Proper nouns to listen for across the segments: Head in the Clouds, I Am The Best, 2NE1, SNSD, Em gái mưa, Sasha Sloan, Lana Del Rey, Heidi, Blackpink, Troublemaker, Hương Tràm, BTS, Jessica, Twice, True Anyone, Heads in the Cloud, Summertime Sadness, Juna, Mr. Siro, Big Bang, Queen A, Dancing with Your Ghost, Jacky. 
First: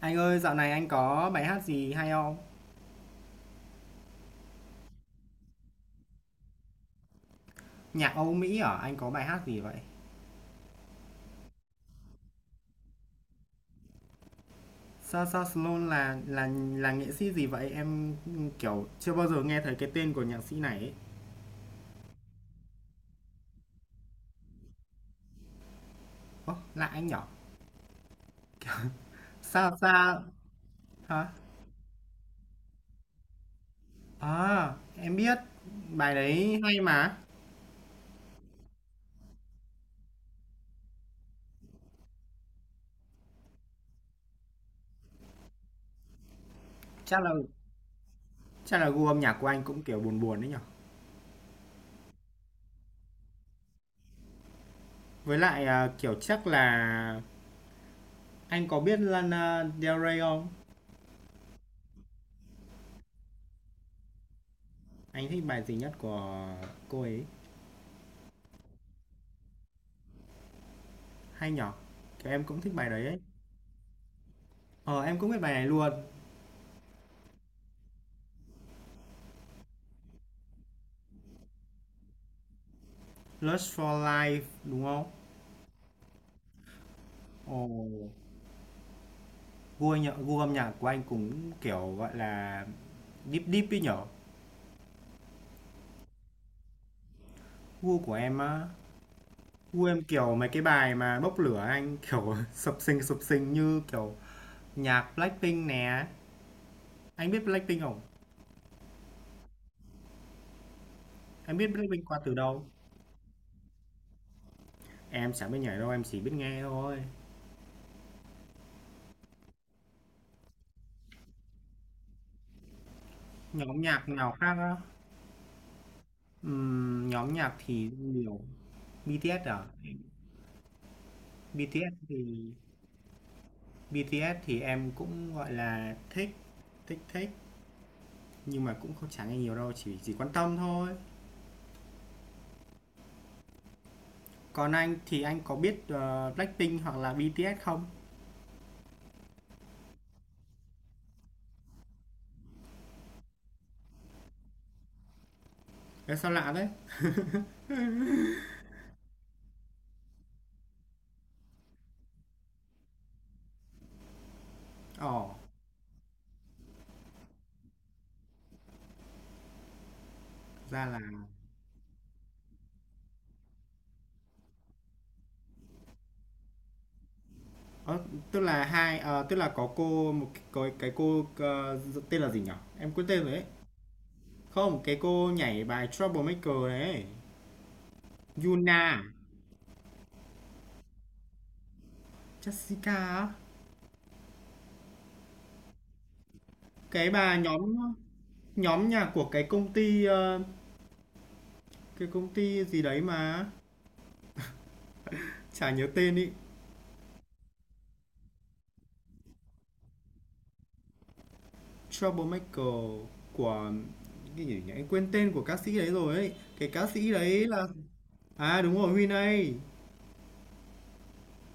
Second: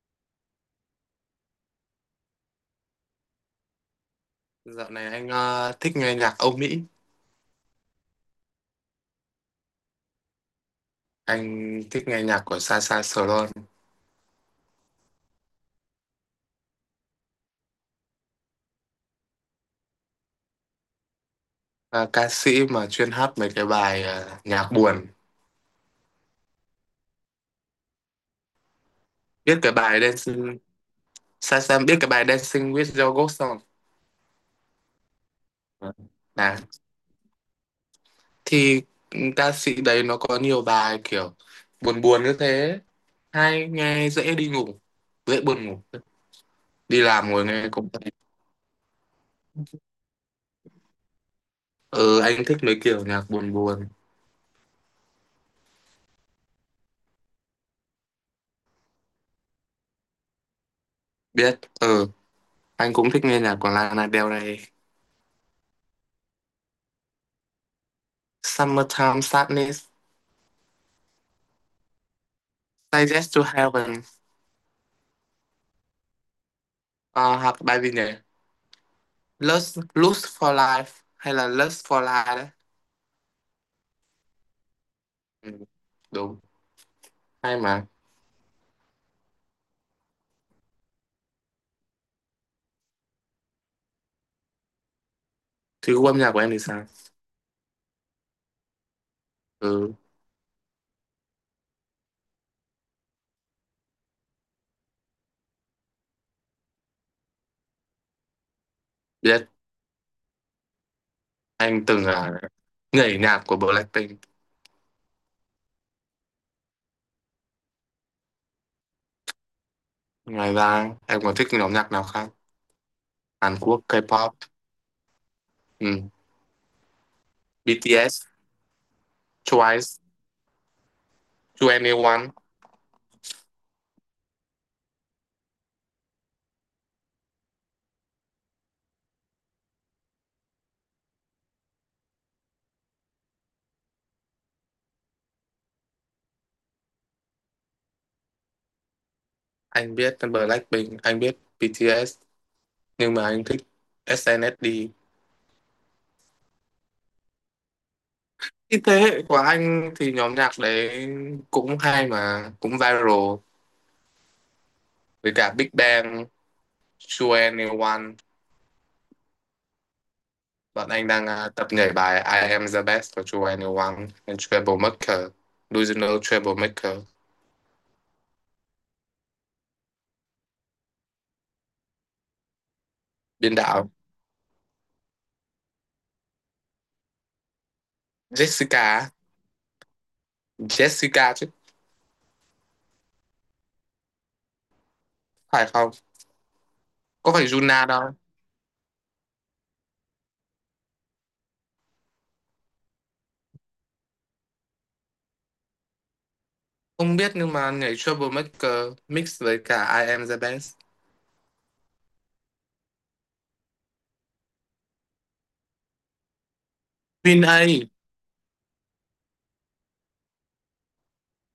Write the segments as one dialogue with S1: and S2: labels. S1: Anh ơi, dạo này anh có bài hát gì hay không?
S2: Dạo này anh thích nghe nhạc Âu Mỹ,
S1: Nhạc Âu Mỹ hả? Anh có bài hát gì vậy?
S2: anh thích nghe nhạc của Sasha Sloan,
S1: Sasha Sloan là là nghệ sĩ gì vậy? Em kiểu chưa bao giờ nghe thấy cái tên của nhạc sĩ này ấy.
S2: ờ, ca sĩ mà chuyên hát mấy cái bài nhạc buồn.
S1: Ố, lạ anh nhỉ?
S2: Biết cái bài
S1: Sasha
S2: Dancing,
S1: hả?
S2: Sasha biết cái bài Dancing with Your Ghost không?
S1: À, em biết
S2: Ờ.
S1: bài
S2: Đấy.
S1: đấy hay mà.
S2: Thì ca sĩ đấy nó có nhiều bài kiểu buồn buồn như thế, hay nghe dễ đi ngủ, dễ buồn ngủ. Đi
S1: Chắc là
S2: làm ngồi nghe cũng thấy.
S1: chắc là gu âm nhạc của anh cũng kiểu buồn buồn đấy nhở?
S2: Ừ, anh thích mấy kiểu nhạc buồn buồn.
S1: Với lại à, kiểu chắc là anh có biết Lana Del Rey không?
S2: Biết, ừ, anh cũng thích nghe nhạc của Lana Del Rey.
S1: Anh thích bài gì nhất của cô ấy?
S2: Summertime Sadness.
S1: Hay nhở? Kiểu em cũng thích bài đấy ấy.
S2: Digest to Heaven.
S1: Ờ, em cũng biết bài này luôn.
S2: Ờ, hoặc bài gì nhỉ, Lust for Life hay là Lust for Life đấy.
S1: Lust for Life đúng không?
S2: Ừ, đúng, hay
S1: Ồ,
S2: mà.
S1: gu nhạc, gu âm nhạc của anh cũng kiểu gọi là deep deep ấy nhở.
S2: Thì gu âm nhạc của em thì sao?
S1: Gu của em á, gu
S2: Ừ,
S1: em kiểu mấy cái bài mà bốc lửa anh kiểu sập sình như kiểu nhạc Blackpink nè. Anh biết Blackpink không?
S2: biết.
S1: Em biết
S2: Anh
S1: Blackpink
S2: từng
S1: qua từ đâu?
S2: nhảy nhạc của Blackpink.
S1: Em chẳng biết nhảy đâu, em chỉ biết nghe thôi.
S2: Ngoài ra em còn thích nhóm nhạc nào khác? Hàn
S1: Nhóm
S2: Quốc,
S1: nhạc nào
S2: K-pop.
S1: khác á?
S2: Ừ.
S1: Nhóm nhạc thì
S2: BTS,
S1: nhiều. BTS à?
S2: Twice,
S1: BTS thì
S2: 2NE1.
S1: BTS thì em cũng, gọi là, thích, thích, nhưng mà cũng không chả nghe nhiều đâu, chỉ quan tâm thôi. Còn anh thì anh có biết, Blackpink hoặc là BTS không?
S2: Anh biết Blackpink, anh biết BTS, nhưng mà anh thích SNSD.
S1: Ê, sao lạ đấy.
S2: Cái thế hệ của anh thì nhóm nhạc đấy cũng hay mà cũng viral, với
S1: Ồ,
S2: cả Big Bang, True Anyone.
S1: ra
S2: Bọn
S1: là
S2: anh đang tập nhảy bài I Am The Best của True Anyone and Troublemaker, Delusional Troublemaker.
S1: ơ, tức là hai tức là có cô một cái có cái cô, tên là gì nhỉ? Em quên tên rồi ấy.
S2: Biên đạo
S1: Không, cái cô nhảy bài Troublemaker đấy, Yuna à?
S2: Jessica, Jessica chứ,
S1: Jessica á?
S2: phải không?
S1: Cái
S2: Có
S1: bà
S2: phải
S1: nhóm
S2: Juna đâu?
S1: nhóm nhạc của cái công ty, cái công ty gì đấy mà, chả nhớ tên ý.
S2: Không biết, nhưng mà nhảy Troublemaker mix với cả I Am The Best.
S1: Troublemaker của cái gì nhỉ? Em quên tên của ca sĩ đấy rồi ấy. Cái ca sĩ
S2: Queen
S1: đấy là
S2: A,
S1: à đúng rồi, Huy này.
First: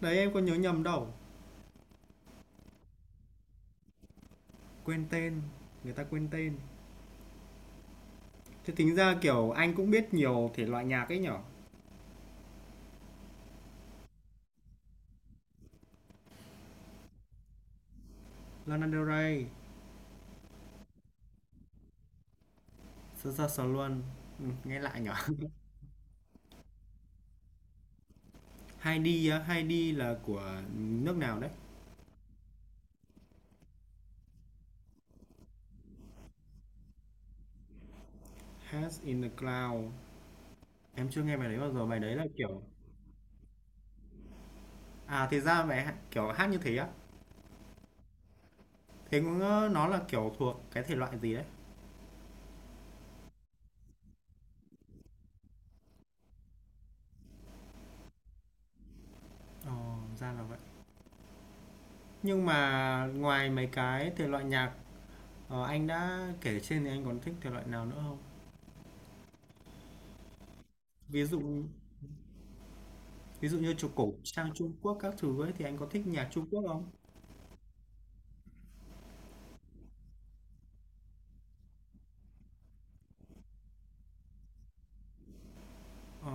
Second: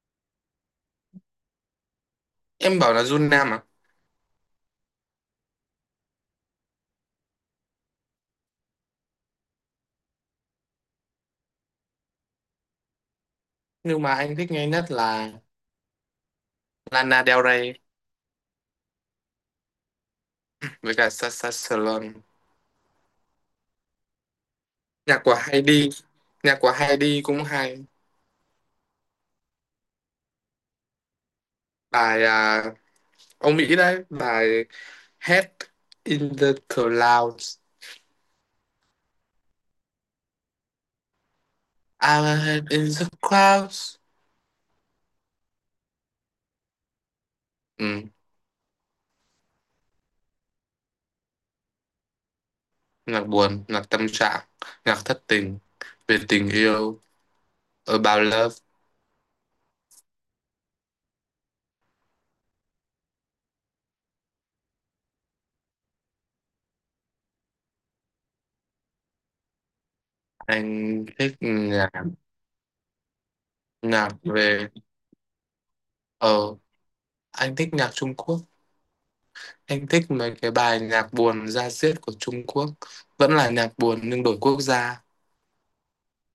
S1: Đấy em có nhớ nhầm đâu.
S2: em bảo là Juna mà.
S1: Quên tên, người ta quên tên. Thế tính ra kiểu anh cũng biết nhiều thể loại nhạc ấy nhở.
S2: Nhưng mà anh thích nghe nhất là Lana Del Rey
S1: Lana Del Rey,
S2: với cả Sasha Sloan.
S1: Saoirse Ronan. Ừ, nghe lại nhở.
S2: Nhạc của Heidi, nhạc của Heidi cũng hay.
S1: Heidi á, Heidi là của nước nào đấy?
S2: Bài ông Mỹ đấy, bài Head in the Clouds.
S1: Heads in the Cloud. Em chưa nghe bài đấy bao giờ. Bài đấy là
S2: I'm
S1: kiểu
S2: head in the clouds.
S1: à thì ra kiểu hát như thế á.
S2: Ừ,
S1: Thế cũng nó là kiểu thuộc cái thể loại gì đấy?
S2: nhạc buồn, nhạc tâm trạng, nhạc thất tình, về tình yêu, about love.
S1: Ồ, ra là nhưng mà ngoài mấy cái thể loại nhạc, anh đã kể trên thì anh còn thích thể loại nào nữa không?
S2: Anh
S1: Ví
S2: thích
S1: dụ
S2: nhạc,
S1: Ví dụ như trù
S2: nhạc
S1: cổ sang
S2: về,
S1: Trung Quốc các thứ ấy thì anh có thích nhạc Trung
S2: ờ,
S1: Quốc không?
S2: anh thích nhạc Trung Quốc, anh thích mấy cái bài nhạc buồn da diết của Trung Quốc. Vẫn là nhạc buồn nhưng đổi quốc gia.
S1: Ờ,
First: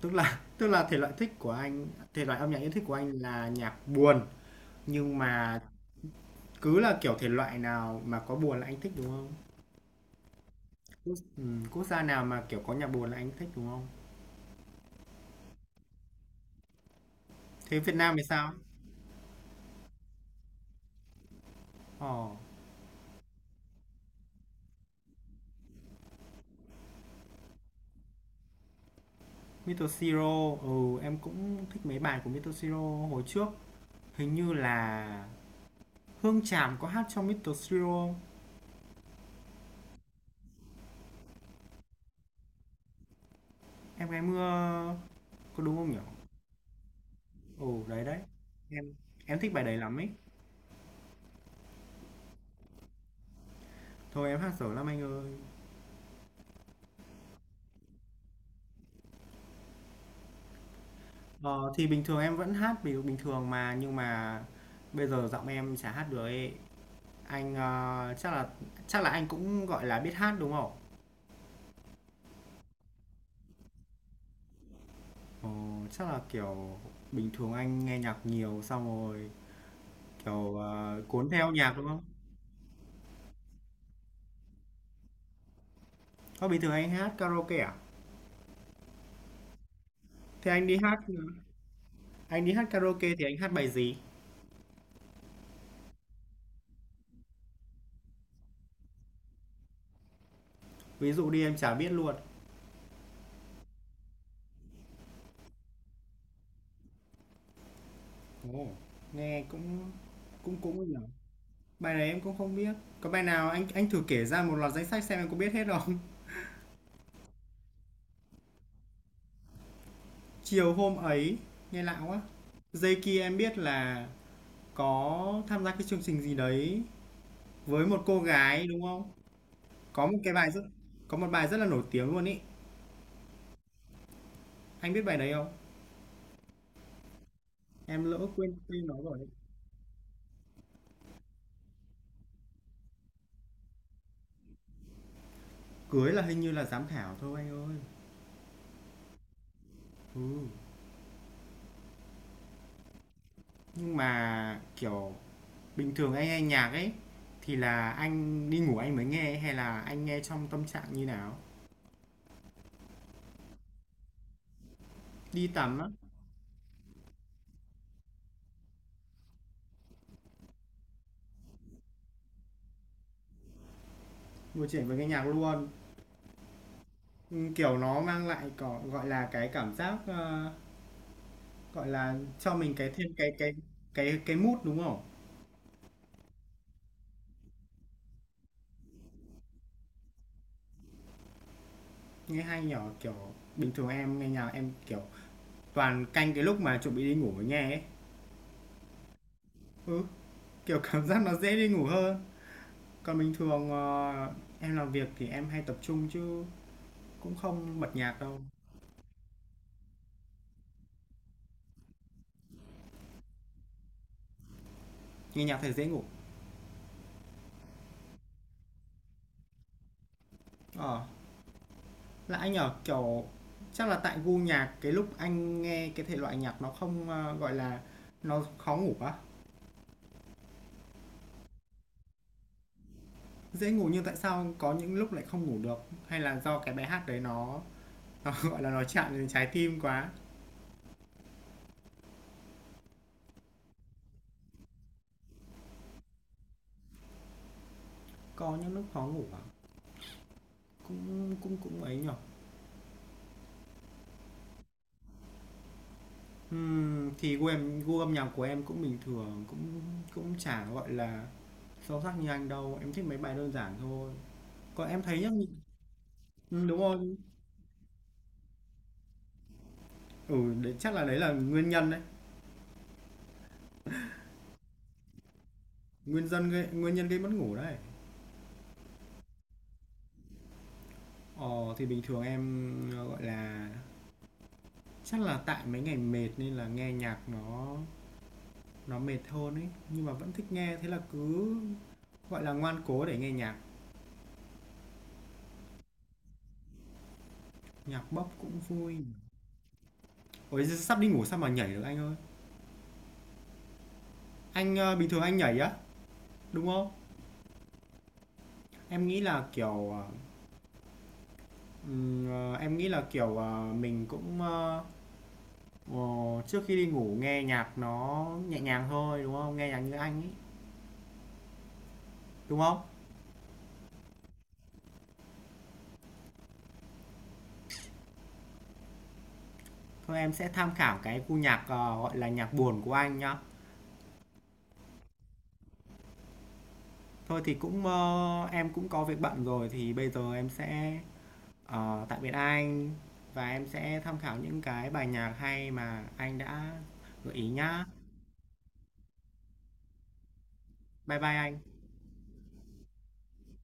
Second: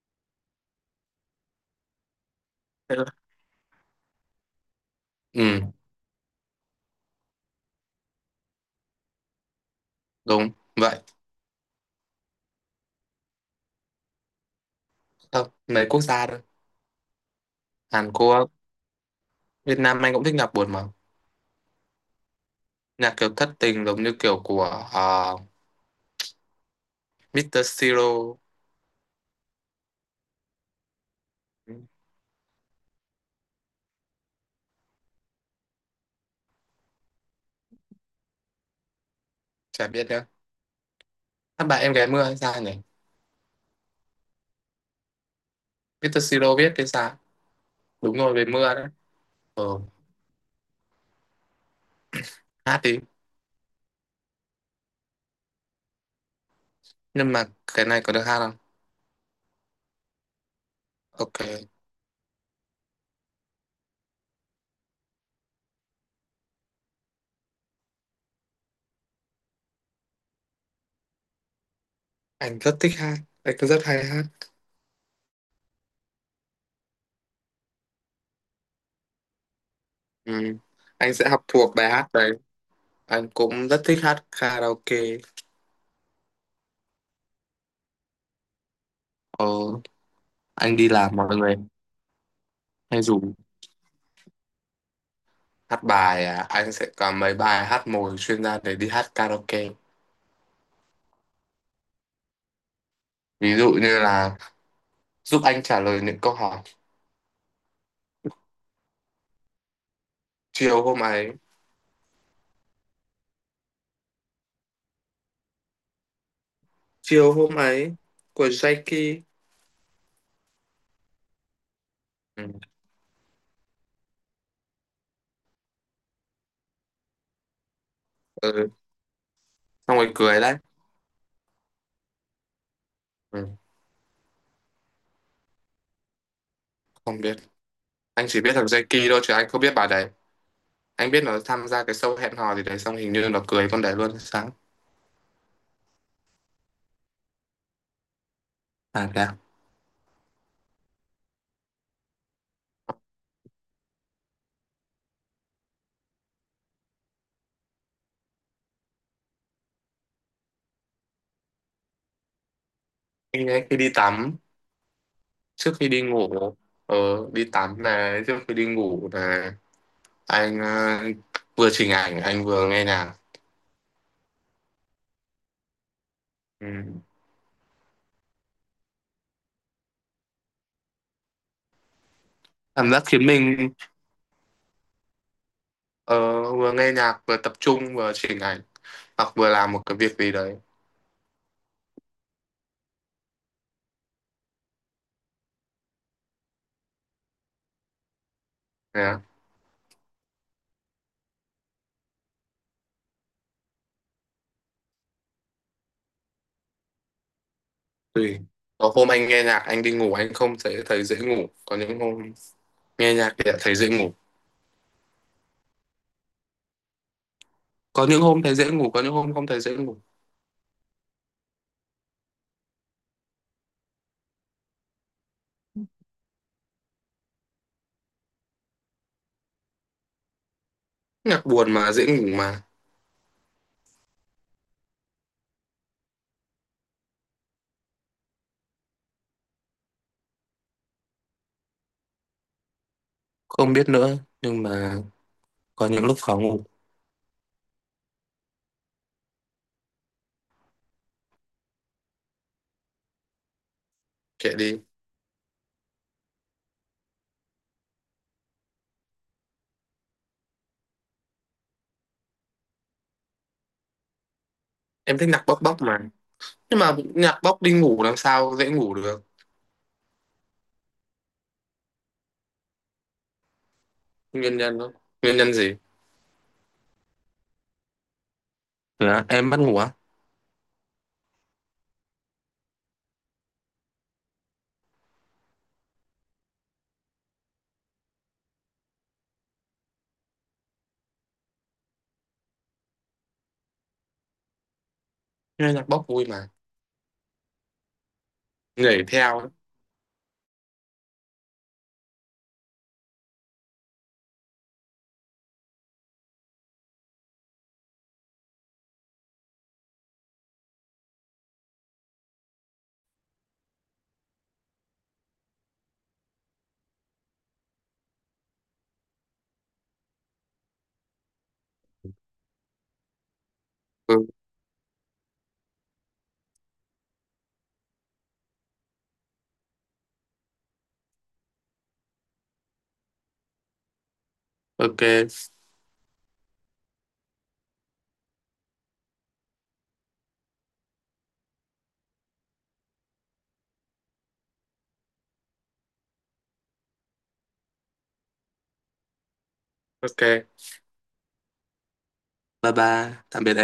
S1: tức là tức là thể loại thích của anh, thể loại âm nhạc yêu thích của anh là nhạc buồn, nhưng mà
S2: Ừ,
S1: cứ là kiểu thể loại nào mà có buồn là anh thích đúng không?
S2: đúng vậy.
S1: Quốc, ừ, quốc gia nào mà kiểu có nhạc buồn là anh thích đúng không?
S2: Không, mấy quốc gia thôi.
S1: Thế Việt
S2: Hàn
S1: Nam thì sao?
S2: Quốc. Việt Nam anh cũng thích nhạc buồn mà,
S1: Ờ,
S2: nhạc kiểu thất tình giống như kiểu của uh, Mr. Siro.
S1: Mr. Siro, ừ, em cũng
S2: Ừ,
S1: thích mấy bài của Mr. Siro hồi trước. Hình như là Hương Tràm có hát trong Mr. Siro.
S2: chả biết nữa, hát bài em gái mưa hay sao nhỉ?
S1: Em gái mưa có đúng không nhỉ?
S2: Mr. Siro viết hay sao?
S1: Ồ đấy
S2: Đúng
S1: đấy.
S2: rồi, về mưa
S1: Em
S2: đấy.
S1: em thích bài
S2: Ờ,
S1: đấy lắm ấy.
S2: hát đi.
S1: Thôi em hát dở lắm anh ơi.
S2: Nhưng mà cái này có được hát không? Ok.
S1: Ờ, thì bình thường em vẫn hát bình bình thường mà nhưng mà bây giờ giọng em chả hát được ấy. Anh chắc là anh cũng gọi là biết hát đúng không?
S2: Anh rất thích hát, anh cũng rất hay hát.
S1: Ồ, chắc là kiểu bình thường anh nghe nhạc nhiều xong rồi
S2: Ừ.
S1: kiểu
S2: Anh sẽ
S1: cuốn
S2: học
S1: theo nhạc
S2: thuộc
S1: đúng
S2: bài
S1: không?
S2: hát đấy, anh cũng rất thích hát karaoke.
S1: Có bình thường anh hát karaoke à?
S2: Ờ.
S1: Thế anh đi
S2: Anh đi
S1: hát.
S2: làm mọi người
S1: Anh đi hát
S2: hay
S1: karaoke thì
S2: dùng
S1: anh hát bài gì?
S2: hát bài. Anh sẽ có mấy bài hát mồi chuyên gia để đi hát karaoke.
S1: Ví dụ đi em chả biết luôn.
S2: Ví dụ như là giúp anh trả lời những câu hỏi,
S1: Ồ, nghe cũng cũng cũng
S2: chiều
S1: ấy nhỉ.
S2: hôm ấy.
S1: Bài này em cũng không biết. Có bài nào anh thử kể ra một loạt danh sách xem em có biết hết không?
S2: Chiều hôm ấy của Jacky.
S1: Chiều hôm ấy, nghe lạ quá.
S2: Ừ.
S1: Dây kia em biết là có tham gia cái chương trình gì đấy với một cô gái
S2: Ừ,
S1: đúng không?
S2: xong
S1: Có
S2: rồi
S1: một cái
S2: cười
S1: bài
S2: đấy.
S1: rất có một bài rất là nổi tiếng luôn ý.
S2: Ừ.
S1: Anh biết bài đấy không?
S2: Không biết.
S1: Em lỡ
S2: Anh chỉ biết
S1: quên
S2: thằng
S1: tên nó
S2: Jacky
S1: rồi.
S2: thôi chứ anh không biết bà đấy. Anh biết nó tham gia cái show hẹn hò gì đấy, xong hình như nó cưới con đấy luôn sáng.
S1: Cưới là hình như là giám khảo thôi anh ơi.
S2: À kìa.
S1: Ừ. Nhưng mà kiểu bình thường anh nghe nhạc ấy thì là anh đi ngủ anh mới nghe hay là anh nghe trong tâm trạng như nào?
S2: Anh ấy khi đi tắm,
S1: Đi
S2: trước
S1: tắm á,
S2: khi đi ngủ. Ờ, đi tắm này, trước khi đi ngủ này. Anh vừa chỉnh ảnh anh vừa nghe nhạc.
S1: ngồi chuyện với nghe nhạc luôn.
S2: Ừ.
S1: Ừ, kiểu nó mang lại có gọi là cái cảm giác gọi là cho mình cái
S2: Cảm giác
S1: thêm
S2: khiến
S1: cái cái
S2: mình,
S1: cái cái mood đúng không?
S2: ờ, vừa nghe nhạc vừa tập trung vừa chỉnh ảnh, hoặc vừa làm một cái việc gì đấy.
S1: Nghe hay nhỏ kiểu bình thường em nghe nhạc em kiểu toàn canh cái lúc mà chuẩn bị đi ngủ mới nghe ấy.
S2: Thế á.
S1: Ừ, kiểu cảm giác nó dễ đi ngủ hơn. Còn bình thường em làm việc thì em hay tập trung chứ cũng không bật nhạc
S2: Tùy,
S1: đâu.
S2: có hôm anh nghe nhạc anh đi ngủ anh không thấy thấy dễ ngủ, có những hôm nghe nhạc thì lại thấy dễ ngủ.
S1: Nghe nhạc thì dễ ngủ.
S2: Có những hôm thấy dễ ngủ, có những hôm không thấy dễ ngủ.
S1: Ờ. Là anh ở, kiểu, chắc là tại gu nhạc cái lúc anh nghe cái thể loại nhạc nó không, a, gọi là, nó khó ngủ quá.
S2: Nhạc buồn mà dễ ngủ mà.
S1: Dễ ngủ nhưng tại sao có những lúc lại không ngủ được? Hay là do cái bài hát đấy nó gọi là, nó chạm đến trái tim quá?
S2: Không biết nữa nhưng mà có những lúc khó ngủ.
S1: Có những lúc khó ngủ à? Cũng cũng cũng ấy nhỉ?
S2: Kệ đi.
S1: Thì gu âm nhạc của em cũng bình thường, cũng cũng chả, gọi là, sâu sắc như anh đâu, em thích mấy bài đơn giản thôi. Còn em
S2: Em
S1: thấy nhá
S2: thích nhạc bốc bốc mà,
S1: đúng
S2: nhưng mà
S1: rồi,
S2: nhạc bốc đi ngủ làm sao dễ ngủ được.
S1: ừ, đấy chắc là đấy là nguyên nhân đấy.
S2: Nguyên nhân đó. Nguyên nhân gì?
S1: Nguyên nhân gây mất ngủ đấy.
S2: Dạ, em bắt ngủ á.
S1: Ờ thì bình thường em gọi là chắc là tại mấy ngày mệt nên là nghe nhạc nó mệt hơn ấy, nhưng mà vẫn thích nghe thế là cứ gọi là ngoan cố để nghe nhạc,
S2: Nghe nhạc bốc vui mà,
S1: nhạc bốc cũng vui.
S2: nhảy theo ấy.
S1: Ôi giời, sắp đi ngủ sao mà nhảy được anh ơi. Anh bình thường anh nhảy á, đúng không? Em nghĩ là kiểu ờ, em nghĩ là kiểu mình cũng ờ, trước khi đi ngủ nghe nhạc nó nhẹ nhàng thôi đúng không? Nghe nhạc như anh ấy, đúng không?
S2: Ừ.
S1: Thôi em sẽ tham khảo cái cu nhạc, gọi là, nhạc buồn của anh nhá.
S2: Ok.
S1: Thôi thì cũng, ơ, em cũng có việc bận rồi thì bây giờ em sẽ, tạm biệt anh và em sẽ tham khảo những cái bài nhạc hay mà anh đã gợi ý nhá.
S2: Ok.
S1: Bye bye anh.
S2: Bye bye, tạm biệt.